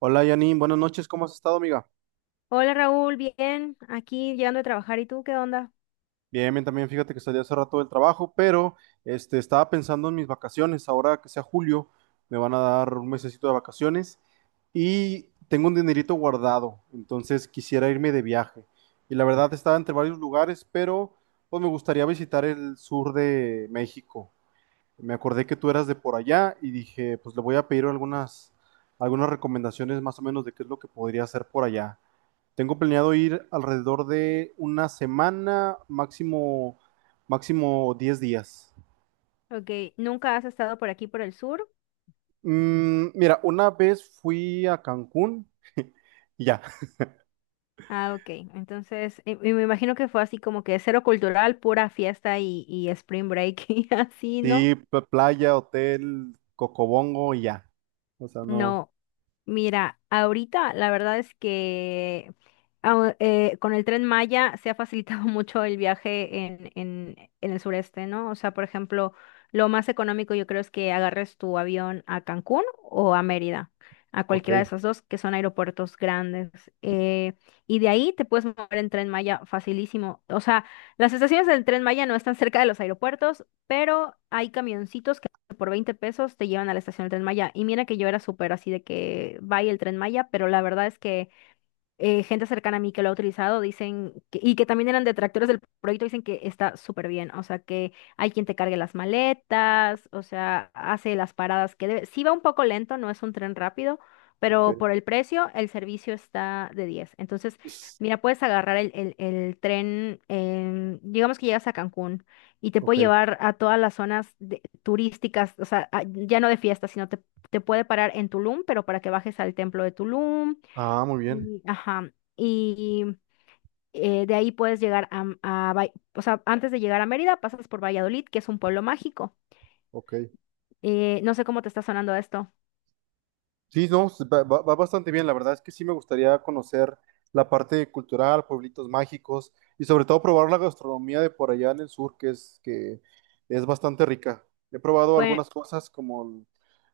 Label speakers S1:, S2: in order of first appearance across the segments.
S1: Hola Janine, buenas noches, ¿cómo has estado, amiga?
S2: Hola Raúl, bien, aquí llegando a trabajar. ¿Y tú qué onda?
S1: Bien, bien, también fíjate que salí hace rato del trabajo, pero estaba pensando en mis vacaciones. Ahora que sea julio, me van a dar un mesecito de vacaciones y tengo un dinerito guardado, entonces quisiera irme de viaje. Y la verdad estaba entre varios lugares, pero pues me gustaría visitar el sur de México. Me acordé que tú eras de por allá y dije, pues le voy a pedir algunas recomendaciones más o menos de qué es lo que podría hacer por allá. Tengo planeado ir alrededor de una semana, máximo 10 días.
S2: Ok, ¿nunca has estado por aquí por el sur?
S1: Mira, una vez fui a Cancún y ya.
S2: Ah, ok, entonces y me imagino que fue así como que cero cultural, pura fiesta y spring break y así, ¿no?
S1: Sí, playa, hotel, cocobongo y ya. O sea, no.
S2: No, mira, ahorita la verdad es que con el Tren Maya se ha facilitado mucho el viaje en el sureste, ¿no? O sea, por ejemplo, lo más económico yo creo es que agarres tu avión a Cancún o a Mérida, a
S1: Ok,
S2: cualquiera de esos dos que son aeropuertos grandes. eh, y de ahí te puedes mover en Tren Maya facilísimo. O sea, las estaciones del Tren Maya no están cerca de los aeropuertos, pero hay camioncitos por 20 pesos te llevan a la estación del Tren Maya. Y mira que yo era súper así de que vaya el Tren Maya, pero la verdad es que gente cercana a mí que lo ha utilizado dicen y que también eran detractores del proyecto, dicen que está súper bien. O sea, que hay quien te cargue las maletas, o sea, hace las paradas que debe. Sí va un poco lento, no es un tren rápido, pero por
S1: ok,
S2: el precio, el servicio está de diez. Entonces, mira, puedes agarrar el tren, digamos que llegas a Cancún y te
S1: ok.
S2: puede llevar a todas las zonas turísticas, o sea, ya no de fiesta, sino te puede parar en Tulum, pero para que bajes al templo de Tulum
S1: Ah, muy bien.
S2: y, ajá, y de ahí puedes llegar a, o sea, antes de llegar a Mérida pasas por Valladolid, que es un pueblo mágico.
S1: Ok.
S2: No sé cómo te está sonando esto.
S1: Sí, no, s- va bastante bien. La verdad es que sí me gustaría conocer la parte cultural, pueblitos mágicos y sobre todo probar la gastronomía de por allá en el sur, que es bastante rica. He probado
S2: Pues
S1: algunas cosas como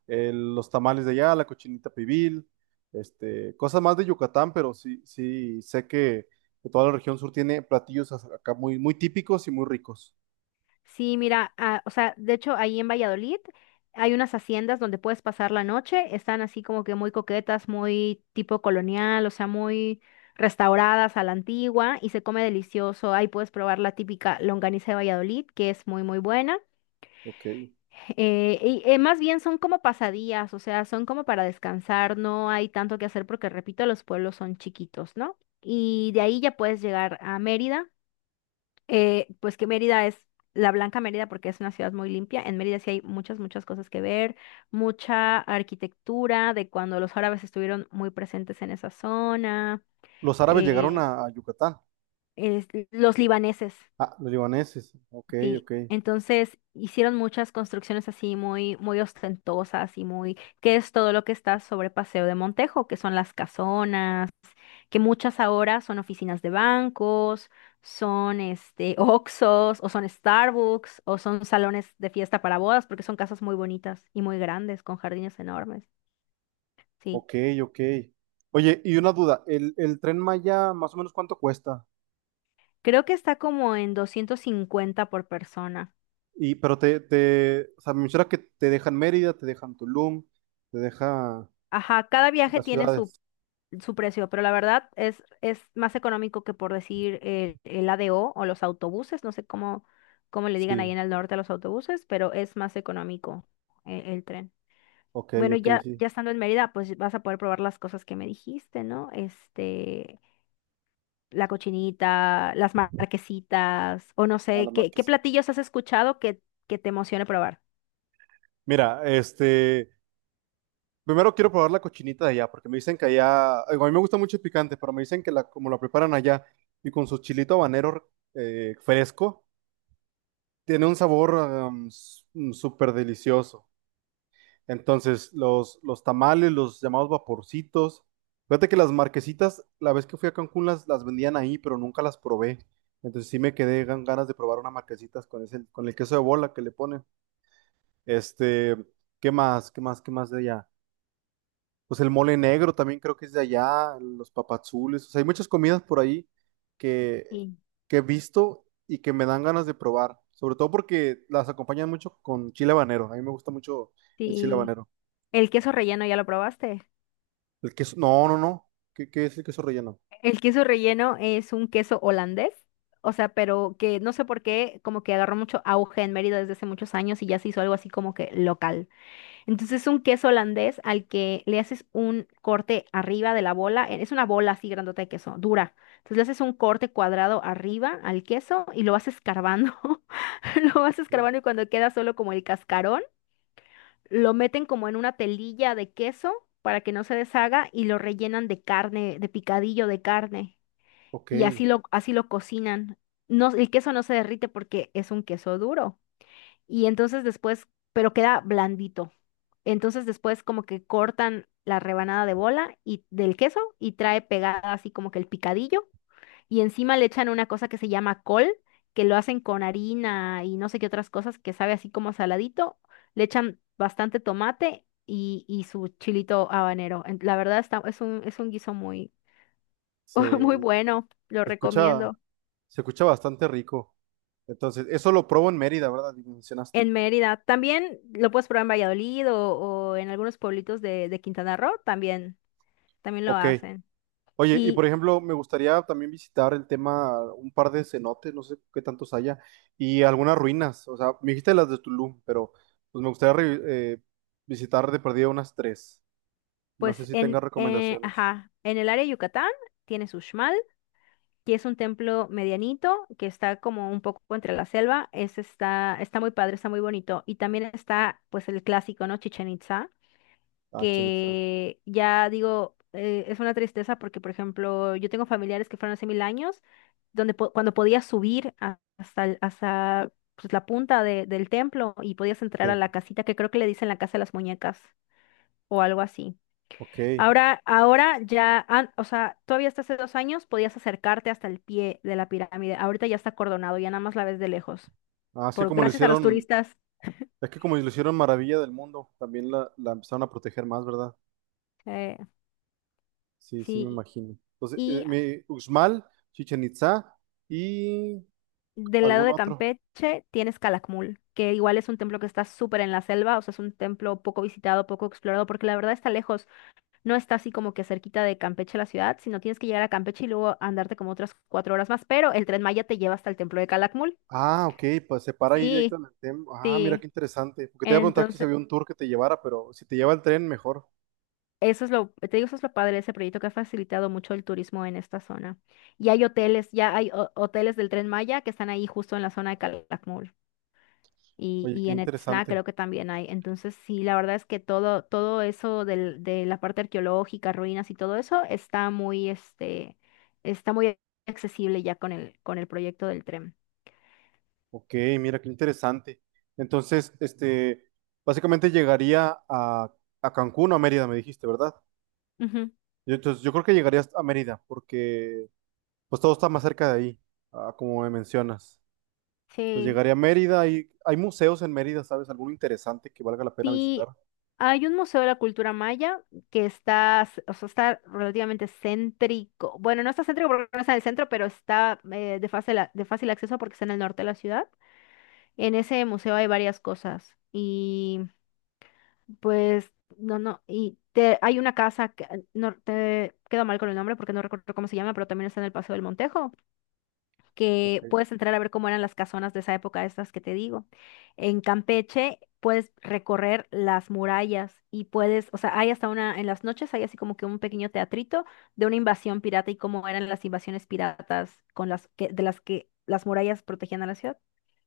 S1: los tamales de allá, la cochinita pibil, este, cosas más de Yucatán, pero sí, sí sé que toda la región sur tiene platillos acá muy, muy típicos y muy ricos.
S2: sí, mira, ah, o sea, de hecho ahí en Valladolid hay unas haciendas donde puedes pasar la noche, están así como que muy coquetas, muy tipo colonial, o sea, muy restauradas a la antigua y se come delicioso. Ahí puedes probar la típica longaniza de Valladolid, que es muy, muy buena.
S1: Ok.
S2: Más bien son como pasadías, o sea, son como para descansar, no hay tanto que hacer porque, repito, los pueblos son chiquitos, ¿no? Y de ahí ya puedes llegar a Mérida, pues que Mérida es la Blanca Mérida porque es una ciudad muy limpia. En Mérida sí hay muchas, muchas cosas que ver, mucha arquitectura de cuando los árabes estuvieron muy presentes en esa zona,
S1: Los árabes llegaron
S2: eh,
S1: a Yucatán.
S2: los libaneses.
S1: Ah, los libaneses. Ok,
S2: Sí,
S1: ok.
S2: entonces hicieron muchas construcciones así muy, muy ostentosas y muy, que es todo lo que está sobre Paseo de Montejo, que son las casonas, que muchas ahora son oficinas de bancos, son Oxxos, o son Starbucks, o son salones de fiesta para bodas, porque son casas muy bonitas y muy grandes, con jardines enormes. Sí,
S1: Ok, ok. Oye, y una duda, el Tren Maya, ¿más o menos cuánto cuesta?
S2: creo que está como en 250 por persona.
S1: Y, pero o sea, me menciona que te dejan Mérida, te dejan Tulum, te deja
S2: Ajá, cada viaje
S1: las
S2: tiene su
S1: ciudades.
S2: su precio, pero la verdad es más económico que por decir el ADO o los autobuses, no sé cómo le digan ahí
S1: Sí,
S2: en el norte a los autobuses, pero es más económico el tren.
S1: ok,
S2: Bueno,
S1: ok,
S2: ya,
S1: sí.
S2: ya estando en Mérida, pues vas a poder probar las cosas que me dijiste, ¿no? La cochinita, las marquesitas, o no
S1: A la
S2: sé,
S1: mar
S2: ¿qué,
S1: que
S2: qué
S1: sí.
S2: platillos has escuchado que te emocione probar?
S1: Mira, este, primero quiero probar la cochinita de allá, porque me dicen que allá, digo, a mí me gusta mucho el picante, pero me dicen que como la preparan allá y con su chilito habanero fresco, tiene un sabor s- súper delicioso. Entonces, los tamales, los llamados vaporcitos. Fíjate que las marquesitas, la vez que fui a Cancún, las vendían ahí, pero nunca las probé. Entonces sí me quedé ganas de probar unas marquesitas con ese, con el queso de bola que le ponen. Este, ¿qué más? ¿Qué más? ¿Qué más de allá? Pues el mole negro también creo que es de allá, los papazules. O sea, hay muchas comidas por ahí que,
S2: Sí.
S1: que he visto y que me dan ganas de probar. Sobre todo porque las acompañan mucho con chile habanero. A mí me gusta mucho el chile
S2: Sí.
S1: habanero.
S2: ¿El queso relleno ya lo probaste?
S1: El queso, no, no, no. ¿Qué es el queso relleno?
S2: El queso relleno es un queso holandés, o sea, pero que no sé por qué, como que agarró mucho auge en Mérida desde hace muchos años y ya se hizo algo así como que local. Entonces es un queso holandés al que le haces un corte arriba de la bola, es una bola así grandota de queso, dura. Entonces le haces un corte cuadrado arriba al queso y lo vas escarbando, lo vas
S1: Mm.
S2: escarbando y cuando queda solo como el cascarón, lo meten como en una telilla de queso para que no se deshaga y lo rellenan de carne, de picadillo de carne
S1: Ok,
S2: y así lo cocinan. No, el queso no se derrite porque es un queso duro. Y entonces después, pero queda blandito. Entonces después como que cortan la rebanada de bola y del queso y trae pegada así como que el picadillo y encima le echan una cosa que se llama col, que lo hacen con harina y no sé qué otras cosas que sabe así como saladito. Le echan bastante tomate y su chilito habanero. La verdad es un guiso muy,
S1: se,
S2: muy bueno, lo
S1: se escucha,
S2: recomiendo.
S1: se escucha bastante rico. Entonces, eso lo probo en Mérida, ¿verdad? Y mencionaste.
S2: En Mérida. También lo puedes probar en Valladolid o en algunos pueblitos de Quintana Roo, también, también lo
S1: Ok.
S2: hacen.
S1: Oye, y por
S2: Y
S1: ejemplo, me gustaría también visitar el tema, un par de cenotes, no sé qué tantos haya, y algunas ruinas. O sea, me dijiste las de Tulum, pero pues me gustaría re- visitar de perdida unas tres. No sé
S2: pues
S1: si tengas recomendaciones.
S2: ajá, en el área de Yucatán tienes Uxmal, que es un templo medianito, que está como un poco entre la selva. Ese está muy padre, está muy bonito. Y también está pues el clásico, ¿no? Chichen Itza,
S1: Ah, Chenitza.
S2: que ya digo, es una tristeza porque, por ejemplo, yo tengo familiares que fueron hace mil años, donde cuando podías subir hasta, hasta pues, la punta del templo y podías entrar a
S1: Sí.
S2: la casita, que creo que le dicen la casa de las muñecas o algo así.
S1: Ok.
S2: Ahora, ahora ya, o sea, todavía hasta hace 2 años podías acercarte hasta el pie de la pirámide. Ahorita ya está acordonado, ya nada más la ves de lejos.
S1: Ah, así como lo
S2: Gracias a los
S1: hicieron.
S2: turistas.
S1: Es que como lo hicieron Maravilla del Mundo, también la empezaron a proteger más, ¿verdad?
S2: eh,
S1: Sí, sí me
S2: sí.
S1: imagino. Entonces,
S2: Y
S1: Uxmal, Chichen Itza y
S2: del lado
S1: algún
S2: de
S1: otro.
S2: Campeche tienes Calakmul, que igual es un templo que está súper en la selva, o sea, es un templo poco visitado, poco explorado, porque la verdad está lejos, no está así como que cerquita de Campeche la ciudad, sino tienes que llegar a Campeche y luego andarte como otras 4 horas más, pero el tren Maya te lleva hasta el templo de Calakmul.
S1: Ah, ok, pues se para ahí
S2: Sí,
S1: directamente. Ah, mira
S2: sí.
S1: qué interesante. Porque te iba a preguntar si
S2: Entonces,
S1: había un tour que te llevara, pero si te lleva el tren, mejor.
S2: eso es lo, te digo, eso es lo padre de ese proyecto que ha facilitado mucho el turismo en esta zona. Y hay hoteles, ya hay hoteles del tren Maya que están ahí justo en la zona de Calakmul. y,
S1: Oye,
S2: y
S1: qué
S2: en Etzna
S1: interesante.
S2: creo que también hay. Entonces, sí, la verdad es que todo, todo eso de la parte arqueológica, ruinas y todo eso está muy, está muy accesible ya con el proyecto del tren.
S1: Ok, mira qué interesante. Entonces, este, básicamente llegaría a Cancún o a Mérida, me dijiste, ¿verdad?
S2: Ujú.
S1: Yo, entonces, yo creo que llegarías a Mérida, porque pues todo está más cerca de ahí, ah, como me mencionas. Pues
S2: Sí,
S1: llegaría a Mérida y hay museos en Mérida, ¿sabes? ¿Alguno interesante que valga la pena
S2: sí,
S1: visitar?
S2: hay un museo de la cultura maya que o sea, está relativamente céntrico. Bueno, no está céntrico porque no está en el centro, pero está de fácil acceso porque está en el norte de la ciudad. En ese museo hay varias cosas y pues, no, no. Y hay una casa que no te quedo mal con el nombre porque no recuerdo cómo se llama, pero también está en el Paseo del Montejo, que
S1: Eh,
S2: puedes entrar a ver cómo eran las casonas de esa época, estas que te digo. En Campeche puedes recorrer las murallas y puedes, o sea, hay hasta una, en las noches hay así como que un pequeño teatrito de una invasión pirata y cómo eran las invasiones piratas con las que, de las que las murallas protegían a la ciudad.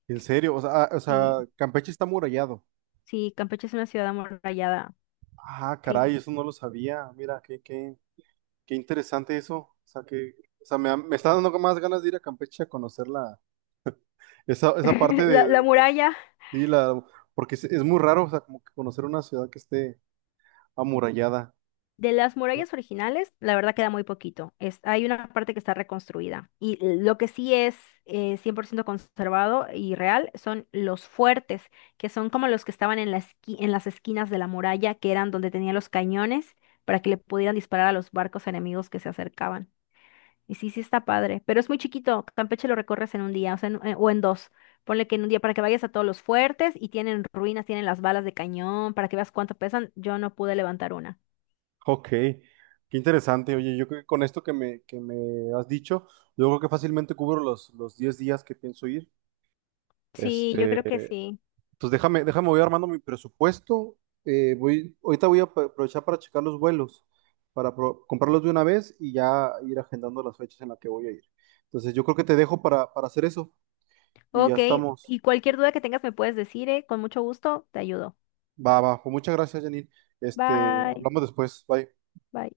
S1: ¿en serio? O sea, ah, o sea,
S2: Sí,
S1: Campeche está amurallado.
S2: sí, Campeche es una ciudad amurallada.
S1: Ah,
S2: Sí.
S1: caray, eso no lo sabía. Mira, qué, qué, qué interesante eso. O sea, que, o sea, me está dando más ganas de ir a Campeche a conocer esa parte
S2: La muralla.
S1: sí, la, porque es muy raro, o sea, como que conocer una ciudad que esté amurallada.
S2: De las murallas originales, la verdad queda muy poquito. Hay una parte que está reconstruida. Y lo que sí es 100% conservado y real son los fuertes, que son como los que estaban en la en las esquinas de la muralla, que eran donde tenían los cañones para que le pudieran disparar a los barcos enemigos que se acercaban. Y sí, sí está padre, pero es muy chiquito. Campeche lo recorres en un día, o sea, o en dos. Ponle que en un día para que vayas a todos los fuertes y tienen ruinas, tienen las balas de cañón, para que veas cuánto pesan. Yo no pude levantar una.
S1: Ok, qué interesante. Oye, yo creo que con esto que me has dicho, yo creo que fácilmente cubro los 10 días que pienso ir.
S2: Sí, yo
S1: Este,
S2: creo que sí.
S1: pues déjame, déjame, voy armando mi presupuesto. Ahorita voy a aprovechar para checar los vuelos, para comprarlos de una vez y ya ir agendando las fechas en las que voy a ir. Entonces, yo creo que te dejo para hacer eso y ya
S2: Ok,
S1: estamos.
S2: y cualquier duda que tengas me puedes decir, ¿eh? Con mucho gusto, te ayudo.
S1: Va, va. Pues muchas gracias, Janine. Este,
S2: Bye,
S1: hablamos después. Bye.
S2: bye.